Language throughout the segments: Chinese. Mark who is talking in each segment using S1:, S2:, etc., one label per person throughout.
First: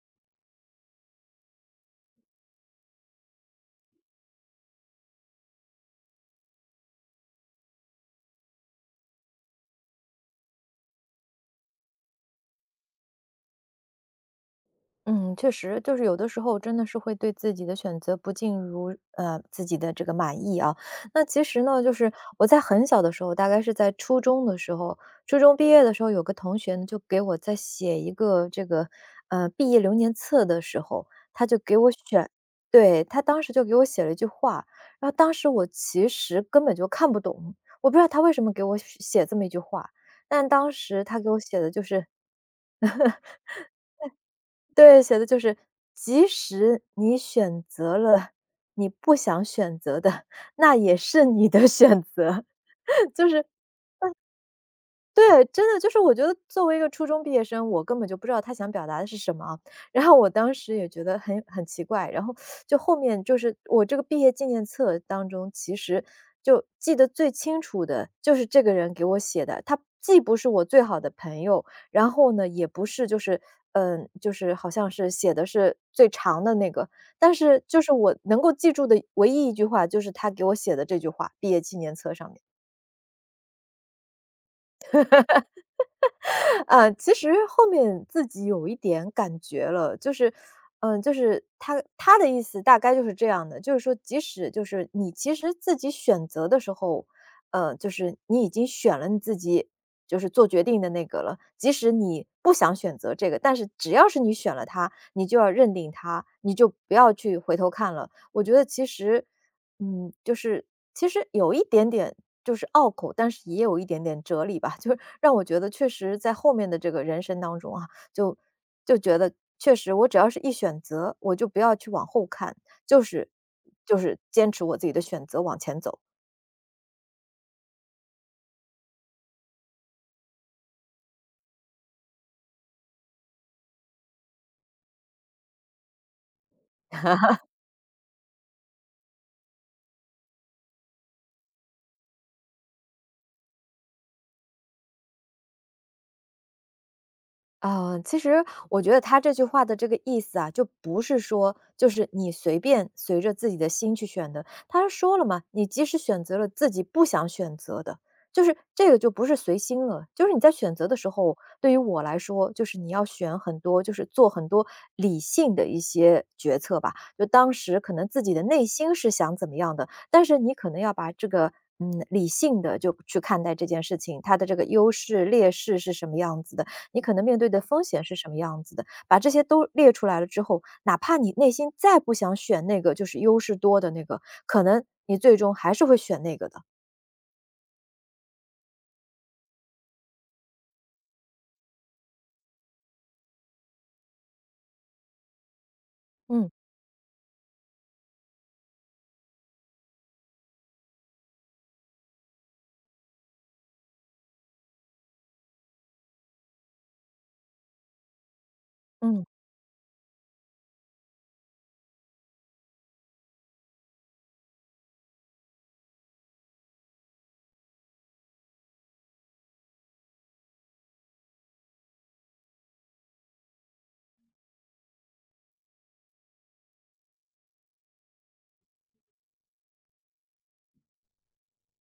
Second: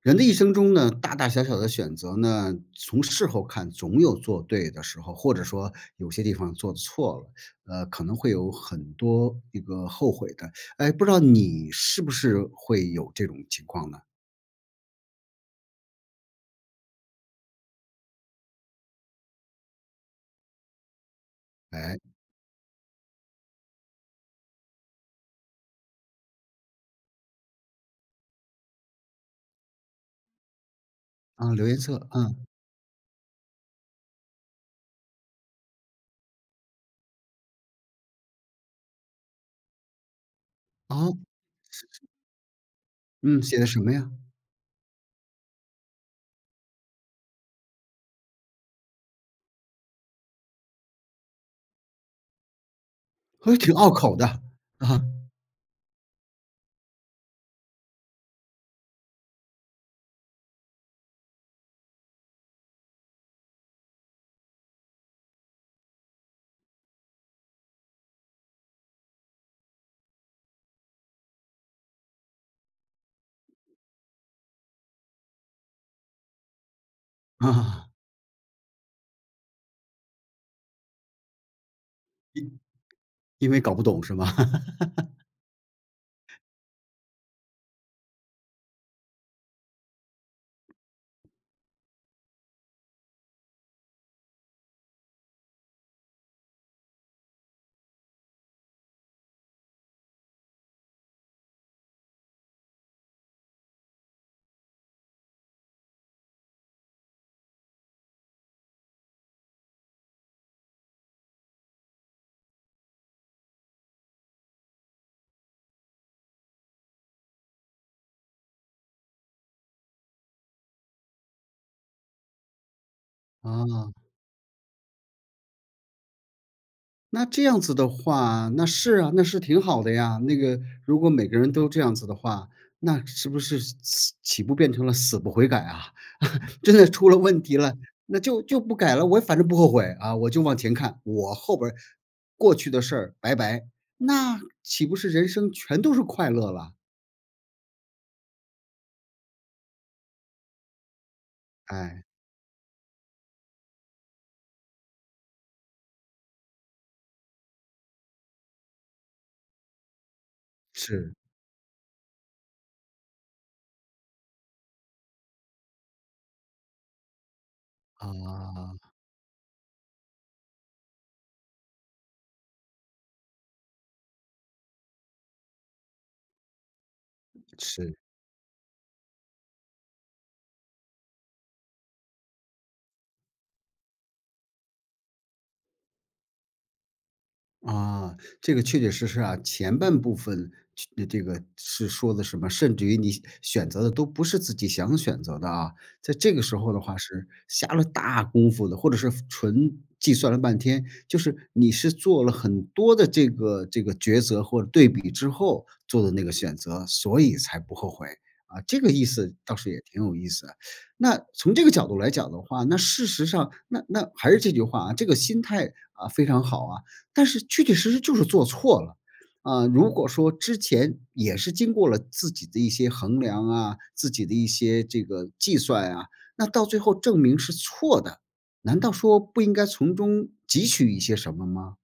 S1: 人的一生中呢，大大小小的选择呢，从事后看总有做对的时候，或者说有些地方做错了，可能会有很多这个后悔的。哎，不知道你是不是会有这种情况呢？
S2: 嗯，确实，就是有的时候真的是会对自己的选择不尽如自己的这个满意啊。那其实呢，就
S1: 哎，
S2: 是我在很小的时候，大概是在初中的时候，初中毕业的时候，有个同学呢就给我在写一个这个毕业留年册的时候，他
S1: 啊，
S2: 就
S1: 留
S2: 给
S1: 颜
S2: 我
S1: 色，
S2: 选。
S1: 嗯，
S2: 对，他当时就给我写了一句话，然后当时我其实根本就看不懂，我不知道他为什么给我写这么一句话，但当时
S1: 哦，
S2: 他给我写的就是。
S1: 嗯，写的什么呀？
S2: 对，写的就是，即使你选择了你不想选择的，那也是你的选择。就 是。
S1: 还挺拗口的，啊
S2: 对，真的就是我觉得作为一个初中毕业生，我根本就不知道他想表达的是什么。然后我当时也觉得很奇怪，然后就后面就是我这个毕业纪念册当中，其实就记得最清楚的就是这个人给我写的，他既不是我最好的朋友，然后呢也不是就是嗯，就是好像是写的是最长的那个，但是就
S1: 啊，
S2: 是我能够记住的唯一一句话，就是他给我写的这句话，毕业纪念册上面。
S1: 因为搞不懂是吗？
S2: 其实后面自己有一点感觉了，就是，嗯、就是他的意思大概就是这样的，就是说，即使就是你其实自己选择的时候，就是你已经选了你自己就是做决定的那个了，即使你不想选择这个，但是只要是你选了它，你就要认定它，你就不要去回头看了。我觉得其实，嗯，就是其实有一点点就是拗口，但是也有一点点哲理吧。就是让我觉得确实在后面的这个人生当中啊，就就觉得确实我只要是一选择，我就不要去往后看，就是
S1: 啊。
S2: 就是坚持我自己的选择往前走。
S1: 那这样子的话，那是啊，那是挺好的呀。那个如果每个人都这样子的话，那是不是死岂不变成了死不悔改啊？真的出了问题了，那就不改了，我反正不后悔啊，我就往前看，我后边儿过去的事儿拜拜，那岂不是人生全都是快乐了？
S2: 其实我觉得他这句话的这个意思啊，就不是说就
S1: 哎，
S2: 是你随便随着自己的心去选的。他说了嘛，你即使选择了自己不想选择的，就是这个就不是随心了。就是你在选择的时
S1: 是
S2: 候，对于我来说，就是你要选很多，就是做很多理性的一些决策吧。就当时可能自己的内
S1: 啊，
S2: 心是想怎么样的，但是你可能要把这个。嗯，理性的就去看待这件事情，它的这个优势劣势是什么样子的，你可能面对的风
S1: 是。
S2: 险是什么样子的，把这些都列出来了之后，哪怕你内心再不想选那个就是优势多的那个，可能你最终还是会选那个的。
S1: 啊，这个确确实实啊，前半部分去这个是说的什么，甚至于你选择的都不是自己想选择的啊，在这个
S2: 嗯
S1: 时候的话是下了大功夫的，或者是纯计算了半天，就是你是做了很多的这个抉择或者对比之后做的那个选择，所以才不后悔。啊，这个意
S2: 嗯。
S1: 思倒是也挺有意思的那从这个角度来讲的话，那事实上，那还是这句话啊，这个心态啊非常好啊。但是确确实实就是做错了。啊，如果说之前也是经过了自己的一些衡量啊，自己的一些这个计算啊，那到最后证明是错的，难道说不应该从中汲取一些什么吗？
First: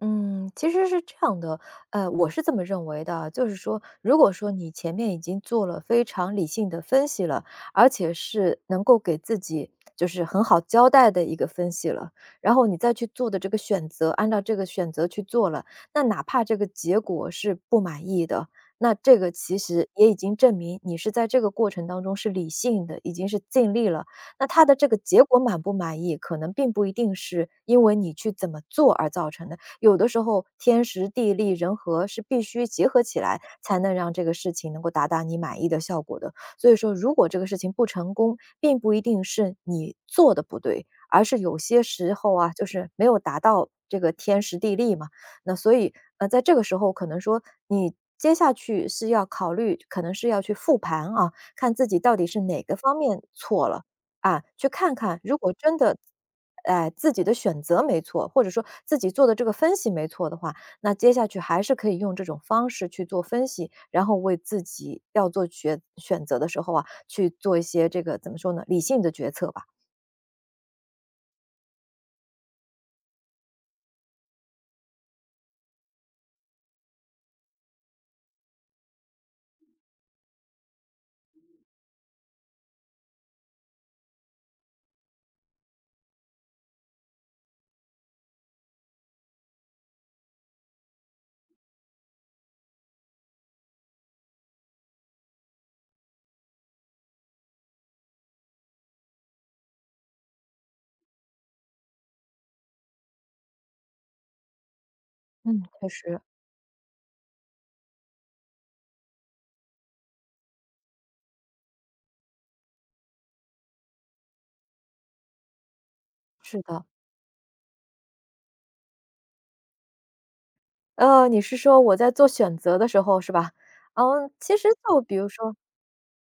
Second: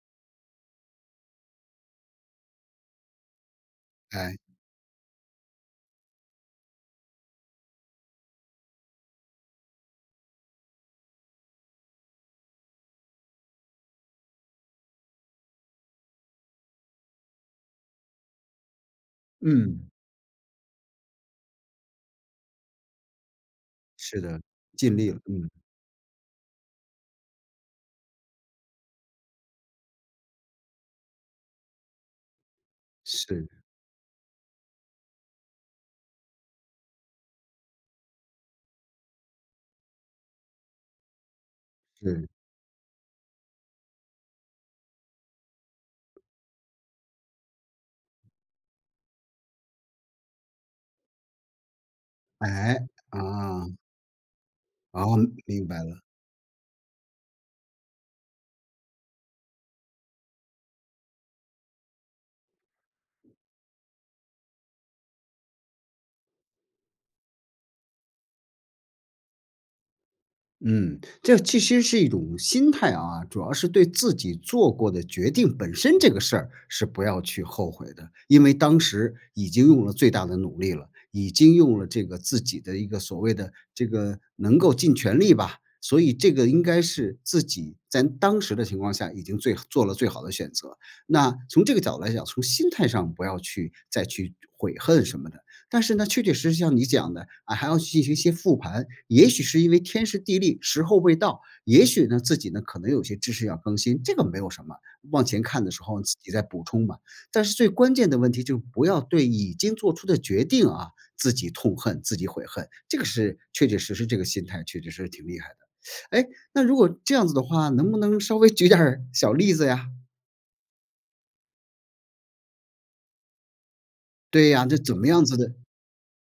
S2: 嗯，其实是这样的，我是这么认为的啊，就是说，如果
S1: 哎，
S2: 说你前面已经做了非常理性的分析了，而且是能够给自己就是很好交代的一个分析了，然后你再去做的这个选择，按照这个选择去做了，那哪怕这个结果是不满意的，那这个其实
S1: 嗯，
S2: 也已经证明你是在这个过程当中是理性的，已经是尽力了。
S1: 是的，
S2: 那他的这
S1: 尽
S2: 个
S1: 力了，
S2: 结果
S1: 嗯，
S2: 满不满意，可能并不一定是因为你去怎么做而造成的。有的时候天时地利人和是必须结合起来，
S1: 是
S2: 才能让这个事情能够达到你满意的效果的。所以说，如果这个事情不成功，并不一定是你做的不对，而是有些时
S1: 是，
S2: 候啊，就是没有达到这个天时地利嘛。那所以，在这个时候，可能说你接下去是要考虑，可能是要去复盘啊，看自己到底是哪
S1: 哎，
S2: 个方
S1: 啊，
S2: 面错了。啊，去看
S1: 哦，
S2: 看，如果
S1: 明
S2: 真
S1: 白
S2: 的，
S1: 了。
S2: 哎，自己的选择没错，或者说自己做的这个分析没错的话，那接下去还是可以用这种方式去做分析，然后为自己要做决选择的时候啊，去做一些这个怎么说呢，理性的决策吧。
S1: 嗯，这其实是一种心态啊，主要是对自己做过的决定本身这个事儿是不要去后悔的，因为当时已经用了最大的努力了，已经用了这个自己的一个所谓的这个能够尽全力吧，所以这个应该是自己在当时的情况下已经最做了最好的选择。那从这个角度来讲，从心态上不要去再去悔恨什么的。但是呢，确确实实像你讲的，啊，还要去进行一些复盘，也许是因为天时地利时候未到，也许呢，自己呢，可能有些知识要更新，这个没有什么，往前
S2: 嗯，
S1: 看的时
S2: 确
S1: 候自
S2: 实。
S1: 己再补充嘛。但是最关键的问题就是不要对已经做出的决定啊，自己痛恨、自己悔恨，这个是确确实实这个心态确确实实挺厉害的。哎，
S2: 是
S1: 那如
S2: 的，
S1: 果这样子的话，能不能稍微举点儿小例子呀？
S2: 你是说我在做选择的时候是吧？嗯，
S1: 对
S2: 其
S1: 呀，
S2: 实
S1: 这怎
S2: 就
S1: 么
S2: 比
S1: 样
S2: 如
S1: 子的
S2: 说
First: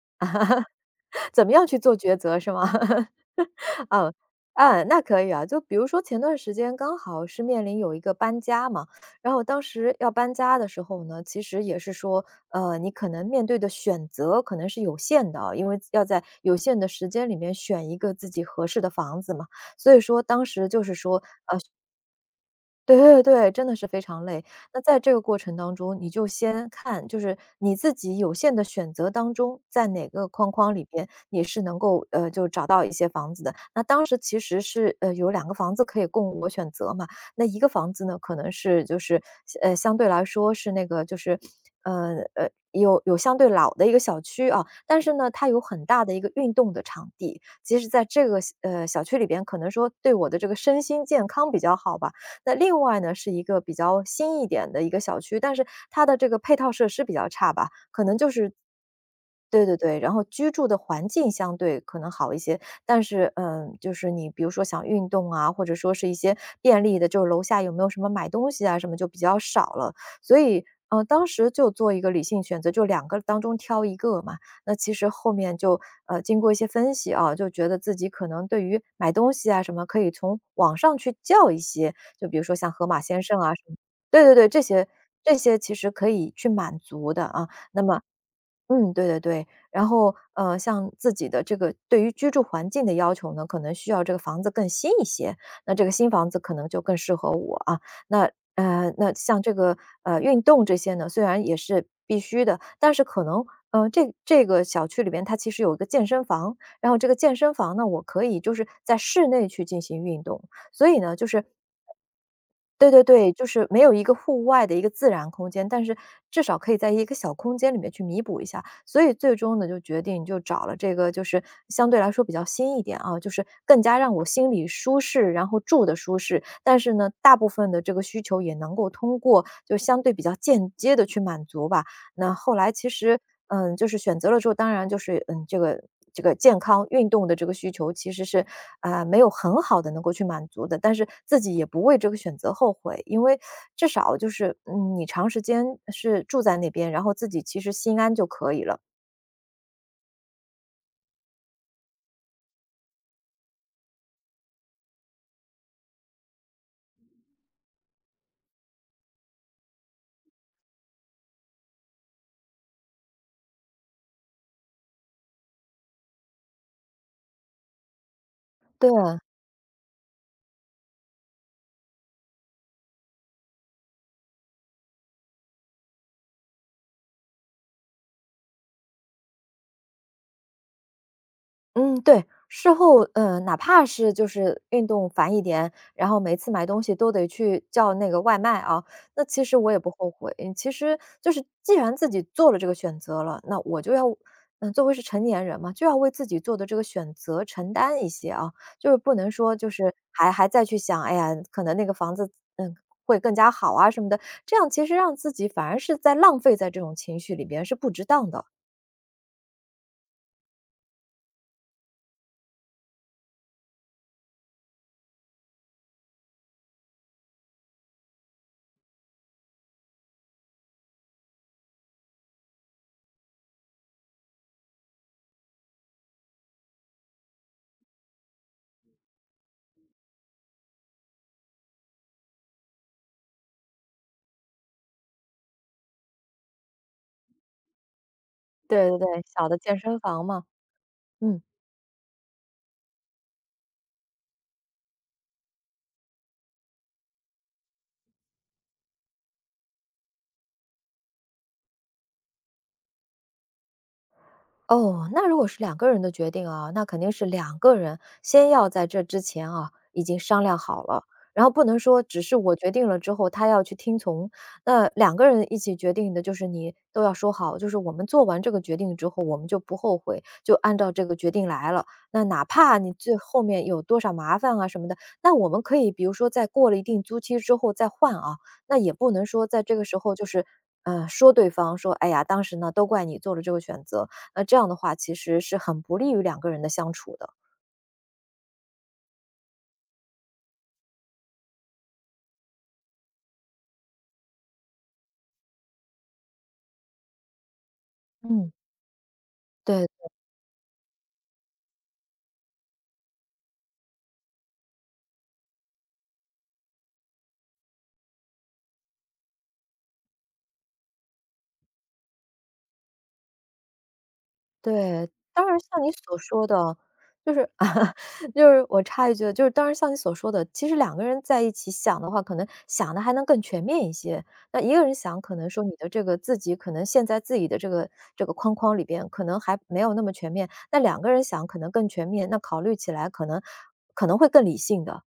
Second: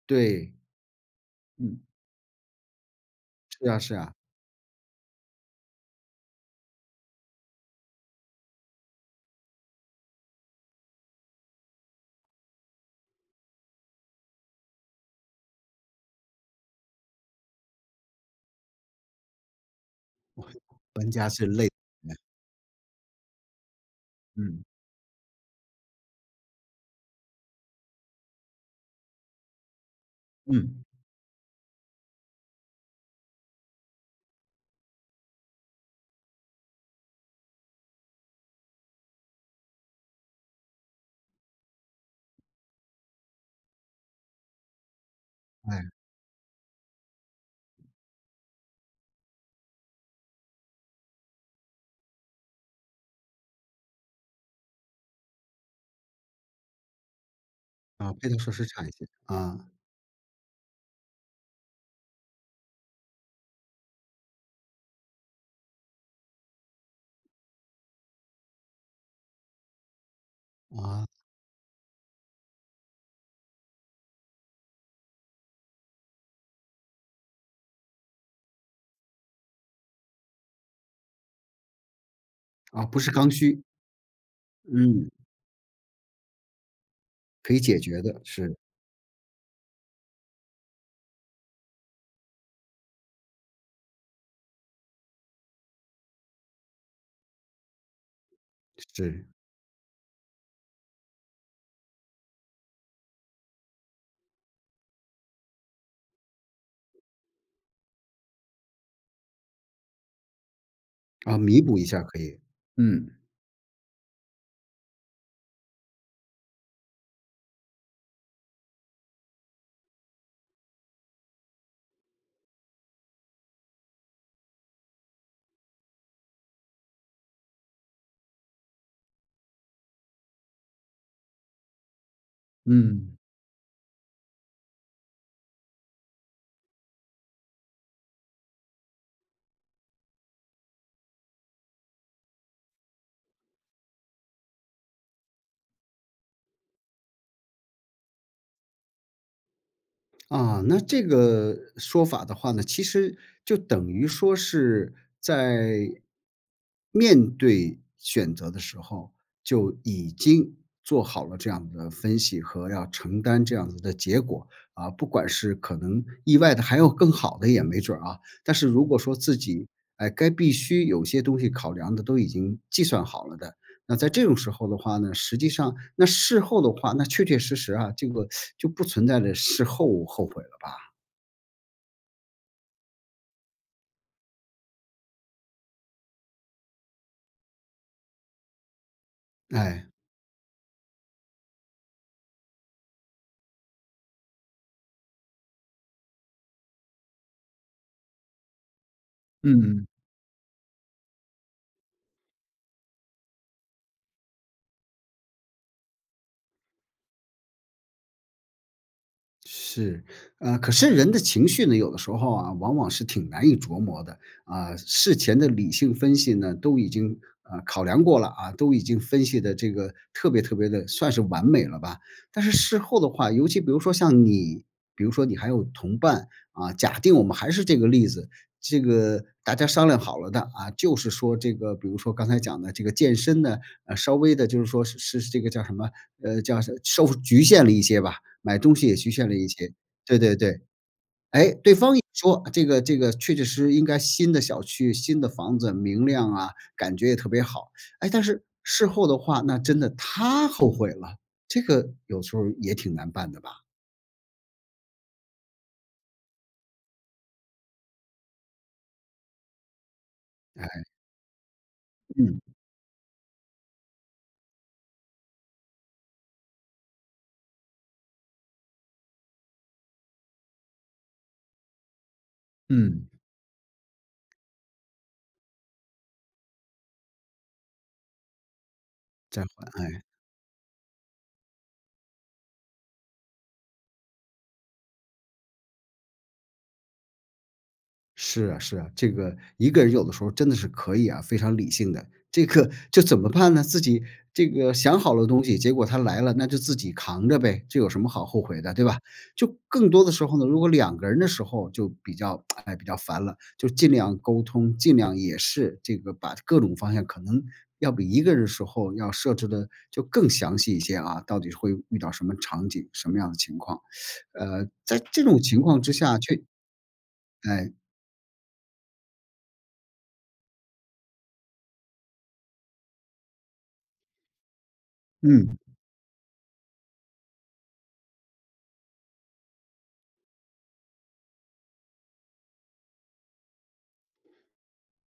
S1: 对，
S2: 怎么样去
S1: 嗯，
S2: 做抉择是吗？
S1: 主要是
S2: 嗯，
S1: 啊，
S2: 啊，那可以啊。就比如说前段时间刚好是面临有一个搬家嘛，然后当时要搬家的时候呢，其实也是说，你可能面对的选择可能是有限的啊，因为要在有限的时间里面选一个自己合适的房子嘛。所以说当时就是
S1: 搬
S2: 说，
S1: 家是累的，
S2: 对对对，真的是非常累。
S1: 嗯。
S2: 那在这个过程当中，你就先看，就是你自己有限的选择当中，在哪个框框里
S1: 嗯，
S2: 边你是能够就找到一些房子的。那当时其实是有两个房子可以供我选择嘛，那一个房子呢，可能是就是相对来说是那个就是有相对老的一个小区啊，但是呢，它有很
S1: 哎，
S2: 大的一个运动的场地。其实在这个小区里边，可能说对我的这个身心健康比较好吧。那另外呢，是一个比较新一点的一个小区，但是它的这个配套设施比较差吧，可
S1: 啊，
S2: 能就
S1: 配套设
S2: 是
S1: 施差一些，啊，
S2: 对对对，然后居住的环境相对可能好一些，但是，嗯，就是你比如说想运动啊，或者说是一些便利的，就是楼下有没有什么买东西啊什么就比较少了。所以，
S1: 啊，
S2: 当时就做一个理性选择，就两个当中挑一个嘛。那其实后面就，经过一些分析啊，就觉得自己可能对于买东西啊什么可以从网上去叫一些，就比如说像
S1: 啊，
S2: 盒
S1: 不
S2: 马
S1: 是
S2: 鲜
S1: 刚
S2: 生啊什
S1: 需，
S2: 么对对对，这些
S1: 嗯，
S2: 这些其实可以去满足的啊。
S1: 可以解
S2: 那么
S1: 决的，是，
S2: 嗯，对对对。然后，像自己的这个对于居住环境的要求呢，可能需要这个房子更新一些，那这个新房子可能就更适合我啊。那那
S1: 是，
S2: 像这个运动这些呢，虽然也是必须的，但是可能这个小区里边它其实有一个健身房，然后这个健身房呢，我可以就是在室内去进行运动，所以呢，就
S1: 啊，
S2: 是
S1: 弥补一下可以，
S2: 对对
S1: 嗯，
S2: 对，就是没有一个户外的一个自然空间，但是至少可以在一个小空间里面去弥补一下。所以最终呢，就决定就找了这个就是相对来说比较新一点啊，就是更加让我心里舒适，然后住的舒适。但是呢，大部分的这个需求也能够通过就相对比较间接的去满足吧。那后来其
S1: 嗯。
S2: 实，嗯，就是选择了之后，当然就是，嗯，这个这个健康运动的这个需求其实是，啊，没有很好的能够去满足的，但是自己也不为这个选择后悔。因为至少就是，嗯，你长时间是住在那边，然后自己其实心安就可以了。
S1: 啊，那这个说法的话呢，其实就等于说是在面对选择的时候，就已经做好了这样的分析和要承担这样子的结果啊。不管是可能意外的，还有更好的也没准儿啊。但是如
S2: 对。
S1: 果说自己哎该必须有些东西考量的都已经计算好了的，那在这种时候的话呢，实际上那事后的话，那确确实实啊，这个就不存在着事后后悔了吧，
S2: 嗯，对，事后，嗯，哪怕是就是运动烦一点，然后每次买东西都得去叫那个外卖啊，那其实我也
S1: 哎。
S2: 不后悔。嗯其实就是既然自己做了这个选择了，那我就要，嗯，作为是成年人嘛，就要为自己做的这个选择承担一些啊，就是不能说就
S1: 嗯。
S2: 是还再去想，哎呀，可能那个房子，嗯。会更加好啊什么的，这样其实让自己反而是在浪费在这种情绪里边是不值当的。
S1: 是，可是人的情绪呢，有的时候啊，往往是挺难以琢磨的啊。事前的理性分析呢，都已经考量过了啊，都已经分析的这个特别特别的，算是完美了吧。但是事后的话，尤其比如说像你，比如说你还有同伴啊，假定我们还是这个例子，这个大家商量好了的啊，就是说这个，比如说刚才讲的这个健身呢，稍微的就是说是这个叫什么，叫是受局限了一些吧。买东西
S2: 对
S1: 也
S2: 对对，
S1: 局限了
S2: 小
S1: 一
S2: 的
S1: 些。
S2: 健身
S1: 对
S2: 房
S1: 对
S2: 嘛，
S1: 对，
S2: 嗯。
S1: 哎，对方也说这个确确实实应该新的小区、新的房子明亮啊，感觉也特别好。哎，但是事后的话，那真的他后悔了，这个有时候也挺难办的吧？
S2: 哦，那如果是两个人的决定啊，那肯定是两个人先要在这之前啊，已经商量好
S1: 哎，
S2: 了，然后不能说只是
S1: 嗯，
S2: 我决定了之后，他要去听从。那两个人一起决定的，就是你都要说好，就是我们做完这个决定之后，我们就不后悔，就按照这个决定来了。那哪怕你
S1: 嗯，
S2: 最后面有多少麻烦啊什么的，那我们可以比如说在过了一定租期之后再换啊，那也不能
S1: 再
S2: 说在
S1: 缓，
S2: 这个时
S1: 哎。
S2: 候就是。说对方说，哎呀，当时呢都怪你做了这个选择，那这样的话其实是很不利于两个人的相处的。
S1: 是啊，是啊，这个一个人有的时候真的是可以啊，非常理性的。这个就怎么办呢？自己这个想好了东西，结果他来了，那就自己扛着呗，这有什么好后
S2: 嗯。
S1: 悔的，对吧？就
S2: 对
S1: 更多的时候呢，如果两个人的时候就比较，哎，比较烦了，就尽量沟通，尽量也是这个把各种方向可能要比一个人的时候要设置的就更详细一些啊，到底会遇到什么场景，什么样的情况？在
S2: 对，
S1: 这种
S2: 当然
S1: 情
S2: 像
S1: 况
S2: 你
S1: 之
S2: 所
S1: 下，却
S2: 说的，就是
S1: 哎，
S2: 就是我插一句，就是当然像你所说的，其实两个人在一起想的话，可能想的还能更全面一些。那一个人想，可能
S1: 嗯。
S2: 说你的这个自己可能陷在自己的这个框框里边，可能还没有那么全面。那两个人想可能更全面，那考虑起来可能会更理性的。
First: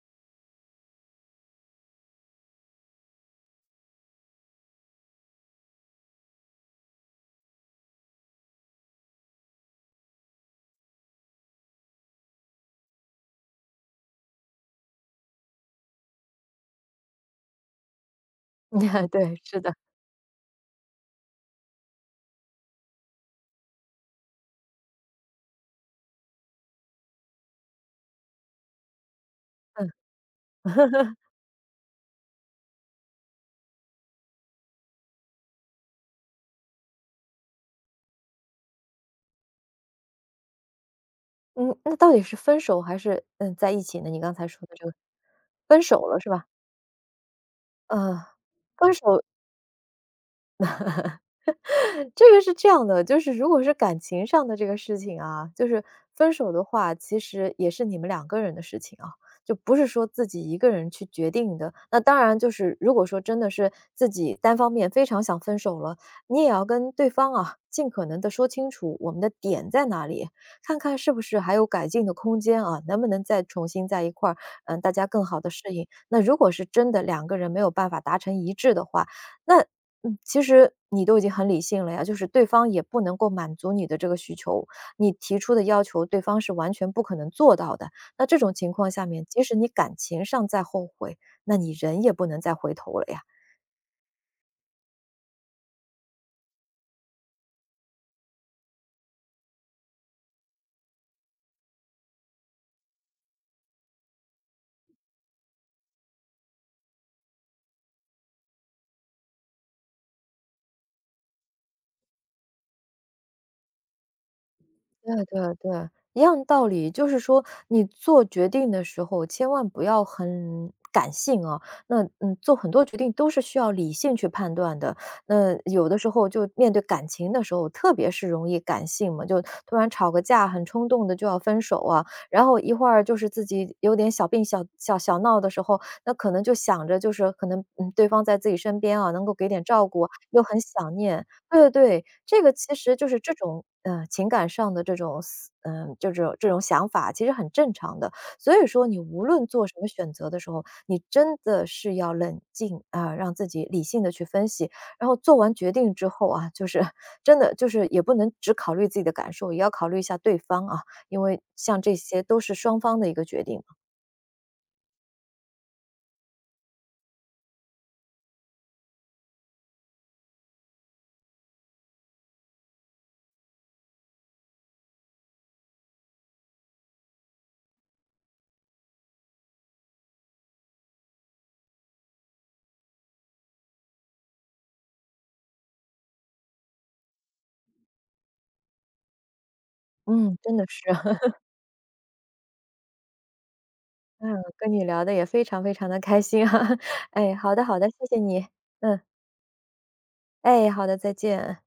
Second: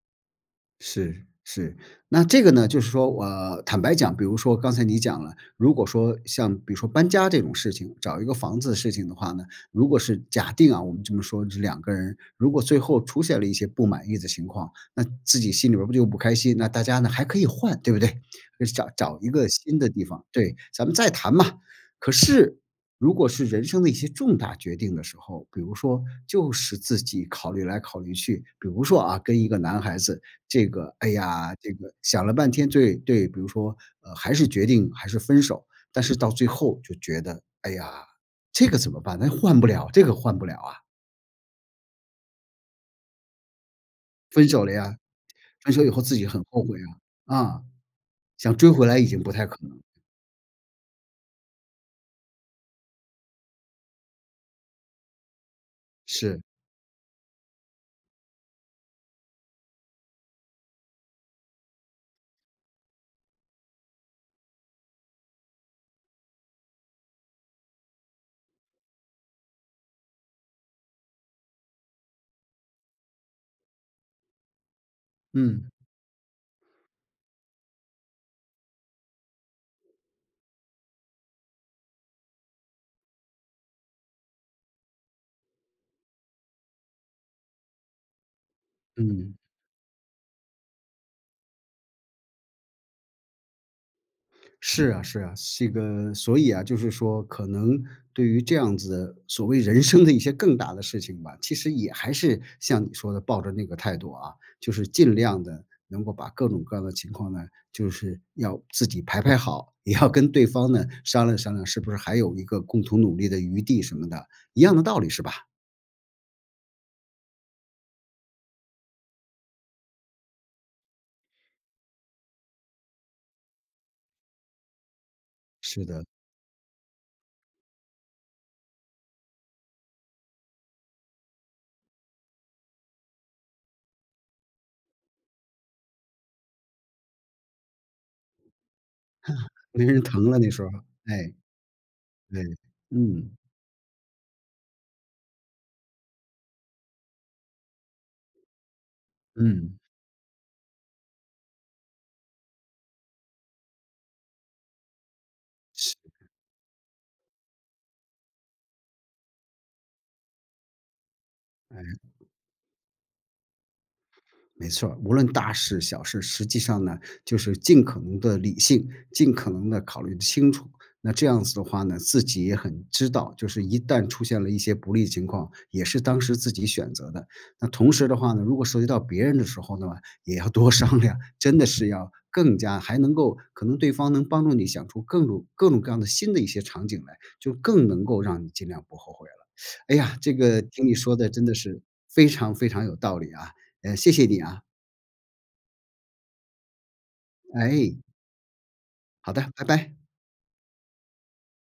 S1: 是是，那这个呢，就是说，我坦白讲，比如说刚才你讲了，如果说像比如说搬家这种事情，找一个房子的事情的话呢，如果是假定啊，我们这么说，这两个人如果最后出现了一些不满意的情况，那自己心里边儿不就不开心？那大家呢还可以换，对不对？就是找 找一
S2: 对，
S1: 个
S2: 是的，
S1: 新的地方，对，咱们再谈嘛。可是如果是人生的一些重大决定的时候，比如说就是自己考虑来考虑去，比如说啊，跟一个男
S2: 嗯。
S1: 孩子。这个，哎 呀，这个想了半天，对对，比如说，还是决定还是分手，但是到最后就觉得，哎呀，这个怎么办？那换不了，这个换不了啊，
S2: 嗯，那到底是分手还是，嗯，在一起呢？你刚才
S1: 分
S2: 说
S1: 手了
S2: 的这个，
S1: 呀，分
S2: 分
S1: 手以后
S2: 手
S1: 自
S2: 了
S1: 己
S2: 是
S1: 很
S2: 吧？
S1: 后悔啊，啊，
S2: 嗯，
S1: 想追回
S2: 分
S1: 来已经
S2: 手
S1: 不太可能，
S2: 这个是这样的，就是如果是感情上的这个事情啊，就是分
S1: 是，
S2: 手的话，其实也是你们两个人的事情啊，就不是说自己一个人去决定的。那当然，就是如果说真的是自己单方面非常想分手了，你也要跟对方啊，尽可能的说清楚我们的点在哪里，看看是不是还有改进的空间啊，能不能再重新在一块儿，嗯，大家更好的
S1: 嗯，
S2: 适应。那如果是真的两个人没有办法达成一致的话，那嗯，其实你都已经很理性了呀，就是对方也不能够满足你的这个需求，你提出的要求对方是完全不可能做到的。那这种情况下面，
S1: 嗯。
S2: 即使你感情上再后悔，那你人也不能再回头了呀。
S1: 是啊，是啊，这个所以啊，就是说，可能对于这样子所谓人生的一些更大的事情吧，其实也还是像你说的，抱着那个态度啊，就是尽量的能够把各种各样的情况呢，就是要自己排排好，也要跟对方呢商量商量，是不是还有一个共同努力的余地什么的，一样的道理
S2: 对
S1: 是吧？
S2: 对对，一样道理。就是说你做决定的时候，千万不要很感性啊。那嗯，做很多决定都是需要理性去判断的。那
S1: 是
S2: 有的
S1: 的，
S2: 时候就面对感情的时候，特别是容易感性嘛，就突然吵个架，很冲动的就要分手啊。然后一会儿就是自己有点小病小闹的时候，那可能就想着就是可能嗯，对方在自己身边啊，能够给点
S1: 没
S2: 照顾
S1: 人
S2: 啊，
S1: 疼了
S2: 又
S1: 那
S2: 很
S1: 时候，
S2: 想念。
S1: 哎，
S2: 对对，对，这
S1: 对，
S2: 个其实就是
S1: 嗯
S2: 这种，情感上的这种思嗯，就这种想法其实很正常的。所以说你无论做什
S1: 嗯，
S2: 么选择的时候，你真的是要冷静，啊，让自己理性的去分析。然后做完决定
S1: 是，
S2: 之后啊，就是 真的就是也不能只考虑自己的感受，也要考虑一下对方啊，因为像这
S1: 哎。
S2: 些都是双方的一个决定嘛。
S1: 没错儿无论大事小事，实际上呢，就是尽可能的理性，尽可能的考虑得清楚。那这样子的话呢，自己也很知道，就是一旦出现了一些不利情况，也是当时自己选择的。那同时的话呢，如果涉及到别人的时候呢，也要多商量，真的是要更加还能够可能对方能帮助你想出各种各种各样的新的一些场景来，就更能够让你尽量不后悔了。哎呀，这
S2: 嗯，真
S1: 个
S2: 的是，
S1: 听你说 的真的是非常非常有道理啊。谢谢
S2: 嗯，
S1: 你啊，
S2: 跟你聊的也非常非常的开心啊。哎，好的好的，
S1: 哎，
S2: 谢谢你。嗯，
S1: 好的，拜拜。
S2: 哎，好的，再见。